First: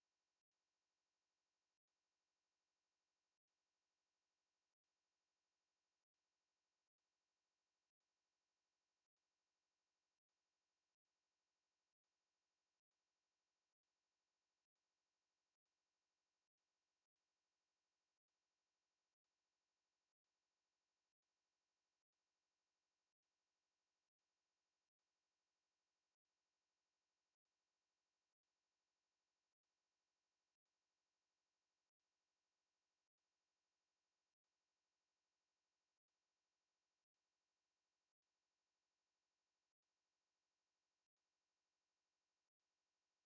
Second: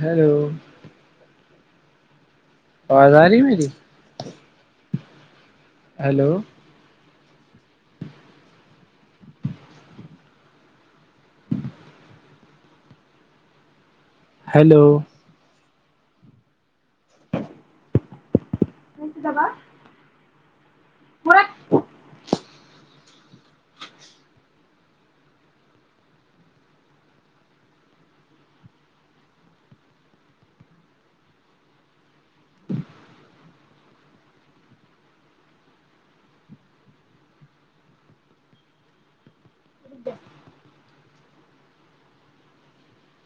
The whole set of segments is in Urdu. ہیلو آواز آ رہی ہے میری ہیلو ہیلو مسی دبا پورا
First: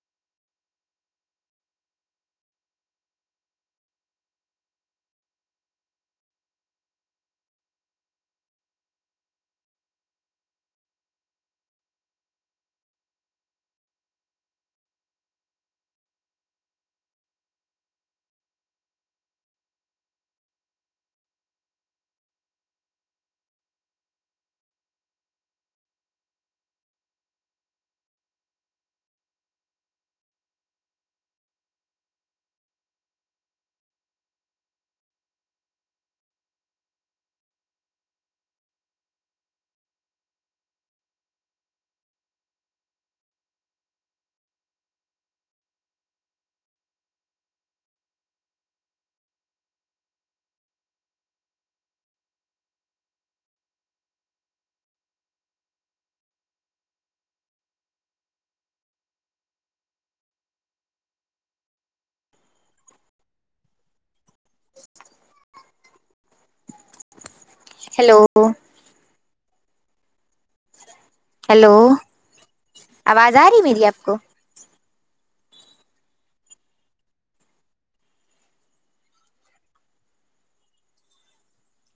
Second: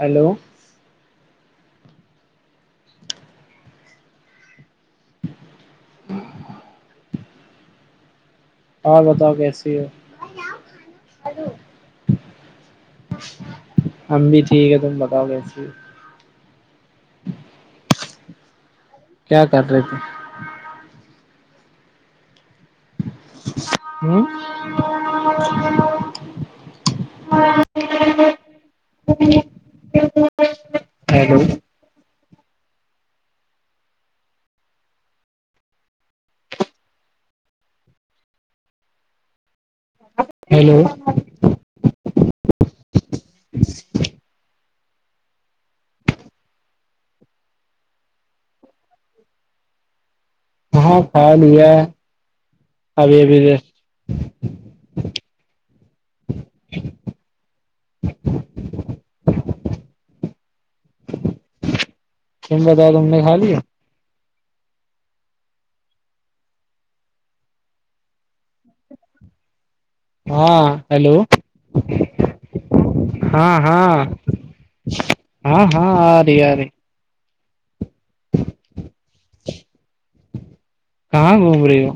ہیلو اور بتاؤ کیسی ہو ہم بھی ٹھیک ہے تم بتاؤ کیسیے کیا کر رہے تھے ھمم ہیلو ہیلو ہاں خیال ہوا ہے ابھی ابھی ف ف ف ف ف ہے کیم بتاؤ تم نے کھا لیا ہیلو ہاں ہیلو ہیلو آواز آ ہاں رہی میری ہاں آپ کو ہاں ہاں آ رہی آ رہ کہاں گھوم رہی ہو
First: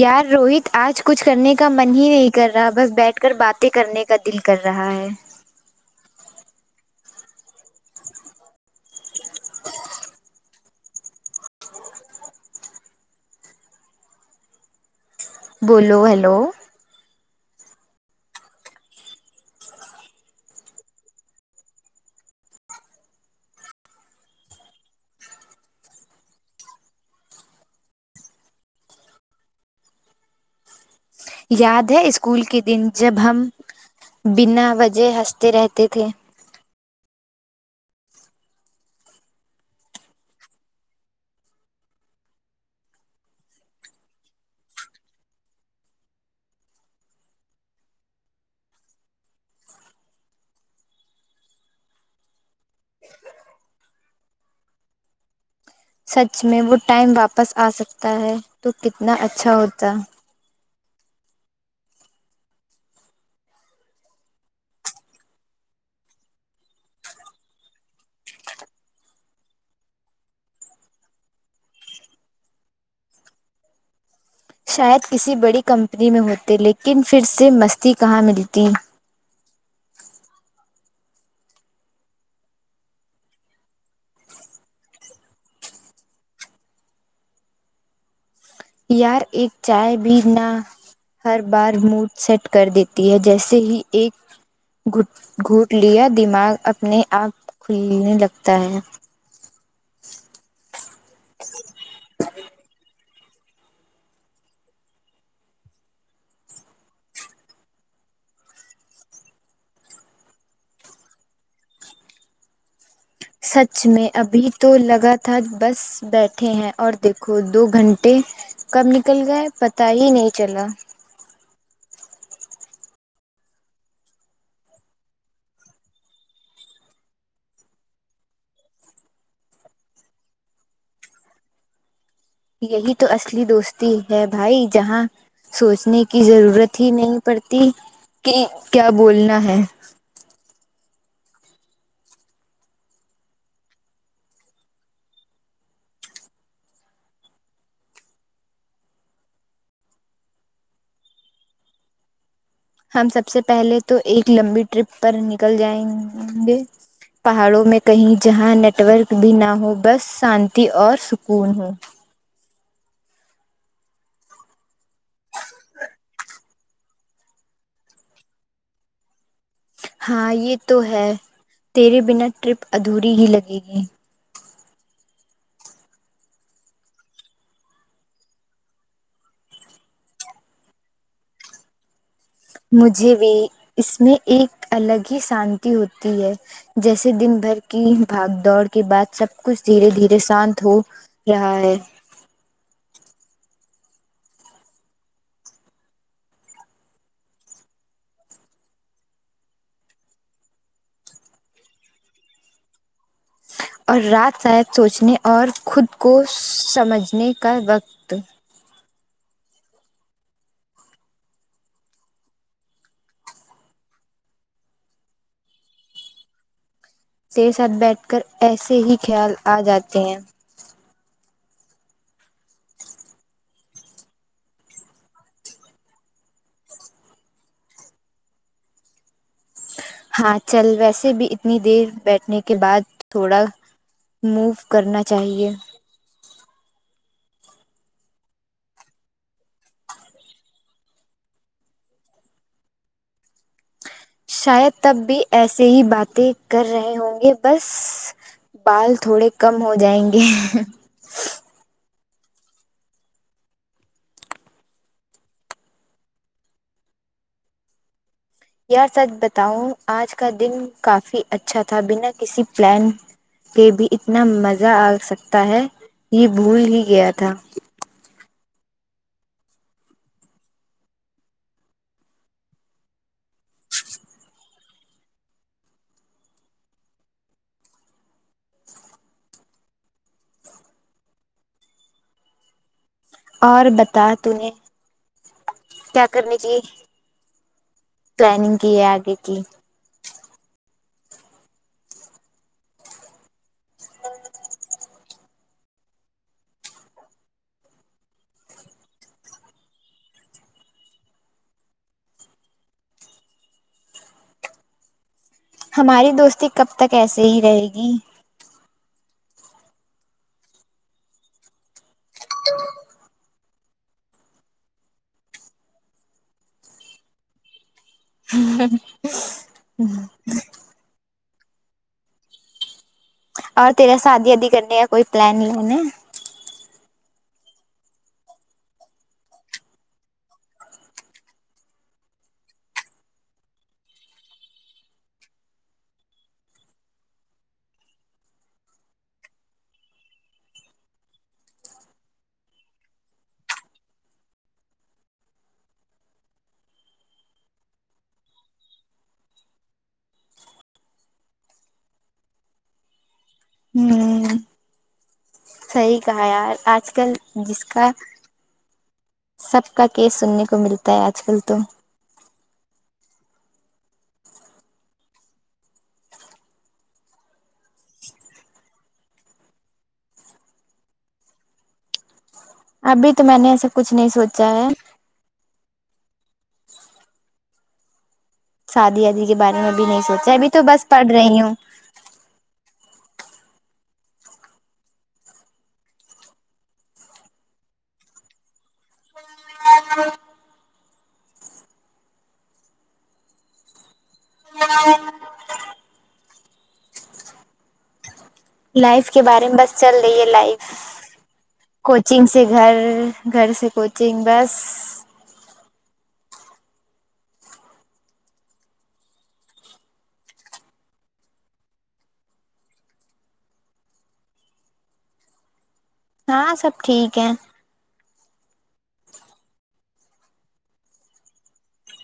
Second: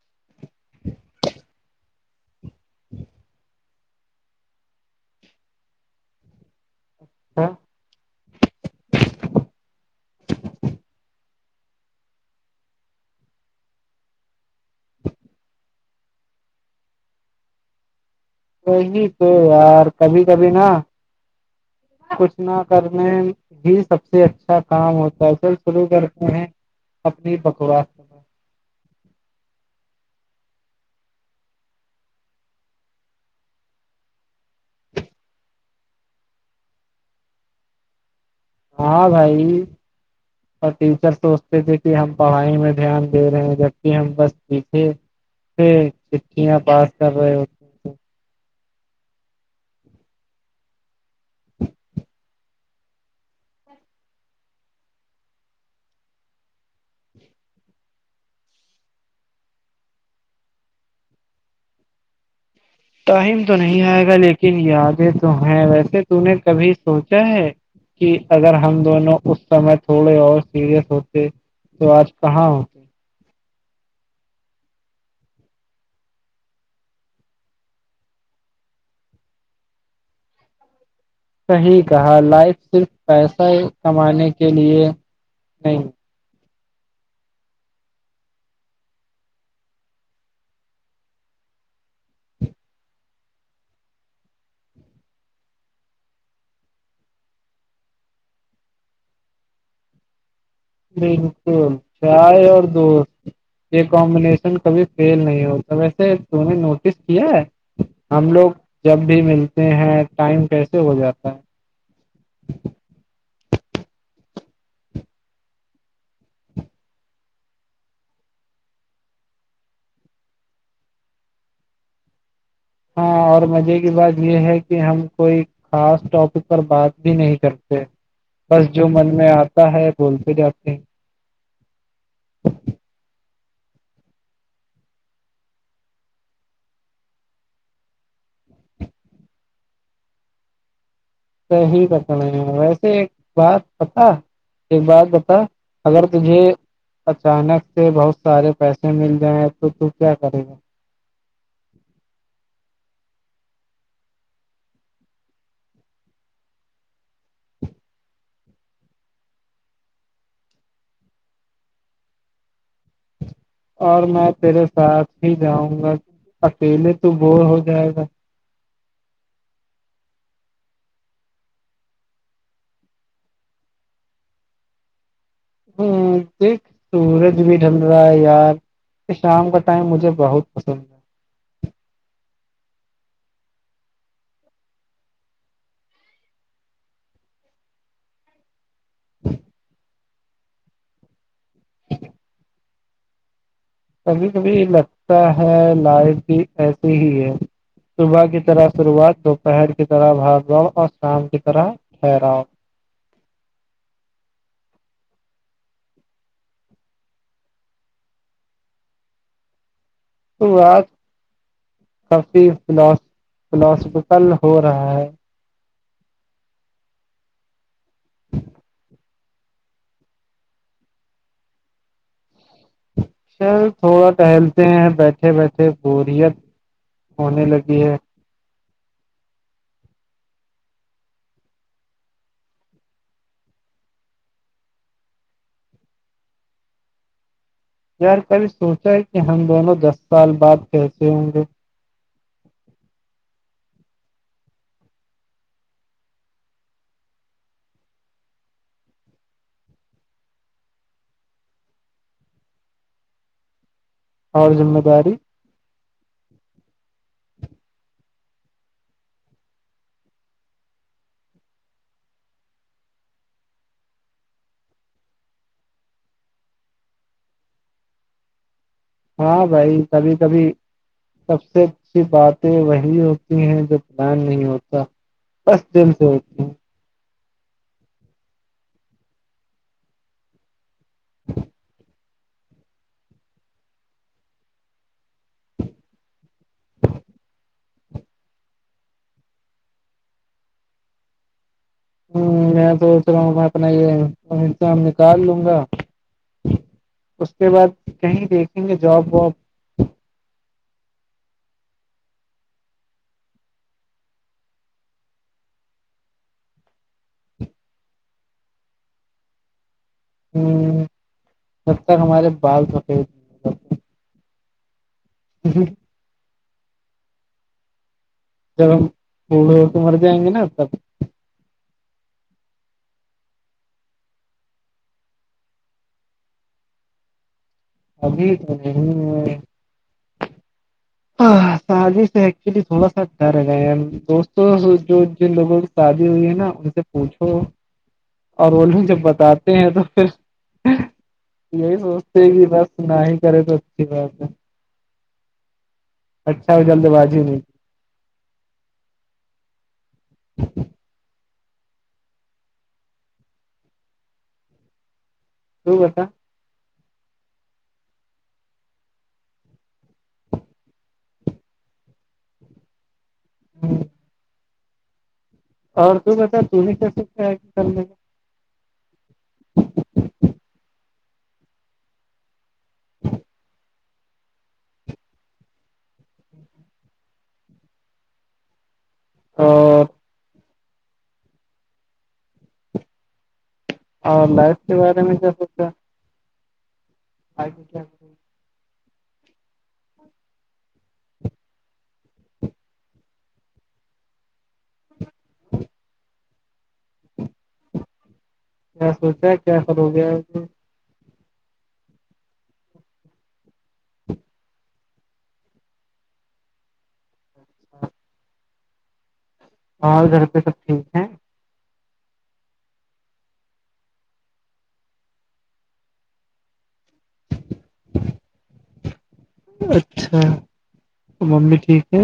یار روہت آج کچھ کرنے کا من ہی نہیں کر رہا بس بیٹھ کر باتیں کرنے کا دل کر رہا ہے ہاں بولو ہیلو وہی تو یار کبھی کبھی نہ کچھ نہ کرنے یہ سب سے اچھا کام ہوتا ہے سر شروع کرتے ہیں اپنی بکوا جبہ [unintelligible] یاد ہے اسکول کے دن جب ہم [unintelligible] بنا وجہ ہنستے رہتے تھے ہاں بھائی اور ٹیچر سوچتے تھے کہ ہم پڑھائی میں دھیان دے رہے ہیں جبکہ ہم بس سیکھے چٹیاں پاس کر رہے ہو سچ میں وہ ٹائم واپس آ سکتا ہے تو کتنا اچھا ہوتا ٹائم تو نہیں آئے گا لیکن یادیں تو ہیں ویسے تو نے کبھی سوچا ہے کہ اگر ہم دونوں اس سمے تھوڑے اور سیریس ہوتے تو آج کہاں شاید کسی بڑی کمپنی میں ہوتے لیکن پھر سے مستی کہاں ملتی صحیح کہا لائف صرف پیسہ کمانے کے لیے نہیں یار ایک چائے بھی نہ ہر بار موڈ سیٹ کر دیتی ہے جیسے ہی ایک گٹ گھوٹ لیا اپنے آپ کھلنے لگتا ہے بالکل چائے اور دوست یہ کمبینشن کبھی فیل نہیں ہوتا ویسے تم نے نوٹس کیا ہے ہم لوگ جب بھی ملتے ہیں ٹائم کیسے ہو جاتا ہے سچ میں ابھی تو لگاتار بس بیٹھے ہیں اور دیکھو دو گھنٹے کب نکل گئے پت ہی نہیں چلا ہاں اور مزے کی بات یہ ہے کہ ہم کوئی خاص ٹاپک پر بات بھی نہیں کرتے بس جو من میں آتا ہے بولتے جاتے ہیں یہی تو اصلی دوستی ہے بھائی جہاں سوچنے کی ضرورت ہی نہیں پڑتی کہ کیا بولنا ہے صح ہی رک رہے ہیں ویسے ایک بات پتا ایک بات بتا اگر تجھے اچانک سے بہت سارے پیسے مل جائیں ہیں تو تو کیا کرے گا ہم سب سے پہلے تو ایک لمبی ٹرپ پر نکل جائیں گے پہاڑوں میں کہیں جہاں نیٹورک بھی نہ ہو بس شانتی اور سکون ہو اور میں تیرے ساتھ ہی جاؤں گا اکیلے تو بور ہو جائے گا ہاں یہ تو ہے تیرے بنا ٹرپ ادھوری ہی لگے گی ہوں دیکھ سورج بھی ڈٹھل رہا ہے یار یہ شام کا ٹائم مجھے بہت پسند ہے مجھے بھی اس میں ایک الگ ہی شانتی ہوتی ہے جیسے دن بھر کی بھگ دوڑ کے بعد سب کچھ دھیرے دھیرے شانت ہو رہا ہے کبھی کبھی لگتا ہے لائف بھی ایسے ہی ہے صبح کی طرح شروعات دوپہر کی طرح بھاگواؤ اور شام کی طرح ٹھہراؤ اور رات ریت سوچنے اور خود کو سمجھنے کا وقت تو بج کافی ف فلاسفیکل ہو رہا ہے تیرے ساتھ بیٹھ کر ایسے ہی خیال آ جاتے ہیں سر تھوڑا ٹہلتے ہیں بیٹھے بیٹھے بوریت ہونے لگی ہے ہاں چل ویسے بھی اتنی دیر بیٹھنے کے بعد تھوڑا موو کرنا چاہیے یار پہلے سوچا ہے کہ ہم دونوں دس سال بعد پسے ہوں گے شاید تب بھی ایسے ہی باتیں کر رہے ہوں گے بس بال تھوڑے کم ہو جائیں گے اور ذمہ داری یار سچ بتاؤں آج کا دن کافی اچھا تھا بنا کسی پلان کہ بھی اتنا مزہ آ سکتا ہے یہ بھول ہی گیا تھا ہاں بھائی کبھی کبھی سب سے اچھی باتیں وہی ہوتی ہیں جو بلان نہیں ہوتا بس دم سے ہو ہیں اور بتا تو نے کیا کرنی چاہیے پلاننگ کی ہے آگے کی ہوں میں سوچ رہا ہوں میں اپنا یہام کال لوں گا اس کے بعد کہیں دیکھیں گے جاب وااب ہماری دوستی کب تک ایسے ہی رہے گی ہ جب تک ہمارے بال تھھکے ہو تھ جی جب ہم پڑ ہو تو مر جائیں گے نا تب اور تیرا شادی آادی کرنے کا کوئی پلان نہیں ہےا اب بھی ہ ہاں سادی سے ایکچولی تھوڑا سا ڈر گئے دوستوں جو جن لوگوں شادی ہوئی ہے نا ان سے پوچھو اور وہ لوگ جب بتاتے ہیں تو پھر یہی سوچتے کہ بس نہ ہی کرے تو اچھی بات ہے اچھا ہو جلد بازی نہیں ہ تو صحیح بتا کہا یار آج آج کل جس کا سب کا کیس سننے کو ملتا ہے آج کل تو ہ اور تو بتا ت نے کیسے کیا کرنے میں ابھی تو میں نے ایسا کچھ نہیں سوچا ہے شادی ادی کے بارے میں بھی اور نہیں سوچا ہے ابھی تو بس پڑھ رہی ہوں اور لائف کے بارے میں کیا سوچا آئی کیا اچاں لائف کے سوچا بارے میں کیا بس سب ہو چل گیا رہی ہے لائف کوچنگ سے گھر گھر سے کوچنگ بس ہاں اور گھر پہ سب ٹھیک ہیں ہاں سب ٹھیک ہے اچھا تو ممی ٹھیک ہے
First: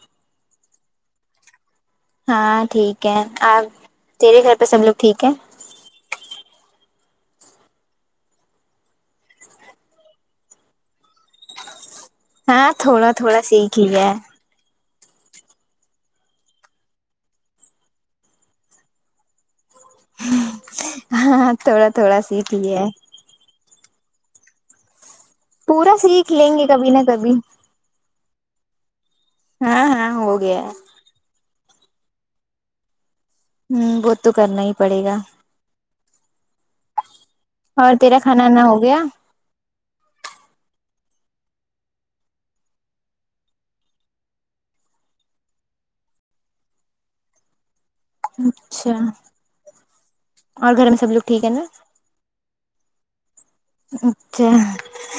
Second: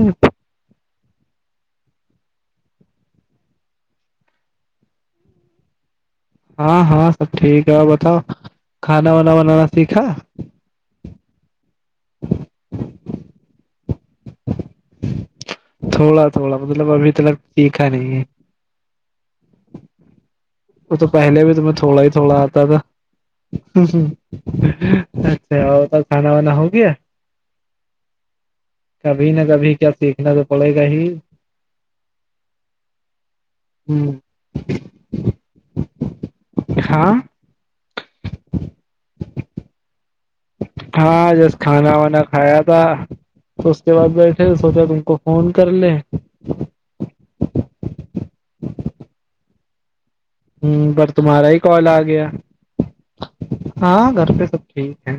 ہاں ٹھیک ہے آپ تیرے گھر پہ سب لوگ ٹھیک ہے ہاں ہاں سب ٹھیک ہے بتاؤ کھانا وانا بنانا سیکھا ہاں ہاں تھوڑا تھوڑا سیکھ لیا تھوڑا تھوڑا مطلب ابھی تول پیکھا نہیں ہے وہ تو پہلے ہاں بھی تو میں تھوڑا ہی تھوڑا سیکھ آتا تھا لیا ہے پورا تو سیکھ کھانا لیں وانا ہو گے کبھی گیا نہ کبھی کبھی نہ کبھی ہاں کیا ہاں سیکھنا ہو تو گیا ہے پڑے گا ہی ہوں وہ ہ تو کرنا ہی پڑے گا ہاں اور تیرا کھانا نہ ہو گیا ہاں جس کھانا وانا کھایا تھا تو اس کے بعد بیٹھے سوچا تم کو فون کر لے اچھا ہ اور گھر میں پر سب لوگ ٹھیک تمہارا ہے ہی نا کال آ گیا ہاں گھر پہ اچھا سب ٹھیک ہے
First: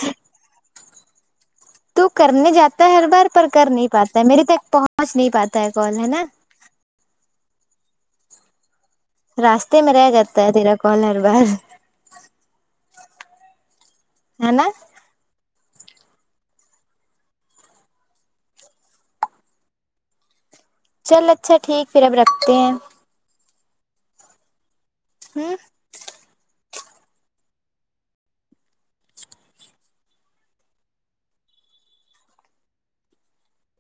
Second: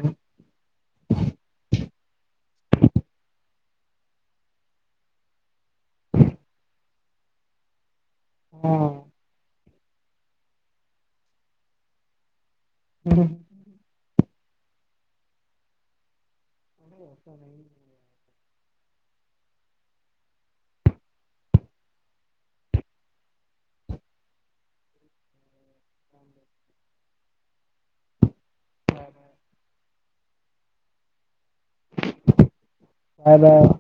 تو کرنے جاتا ہے ہر بار پر کر نہیں پاتا ہے میرے تک پہنچ سمج نہیں پاتا ہے کال ہے نا ہاں راستے میں رہ جاتا ہے تیرا کون ہر بار ہوں ہے نا ایسا نہیں چل اچھا ٹھیک پھر اب رکھتے ہیں ہی ادا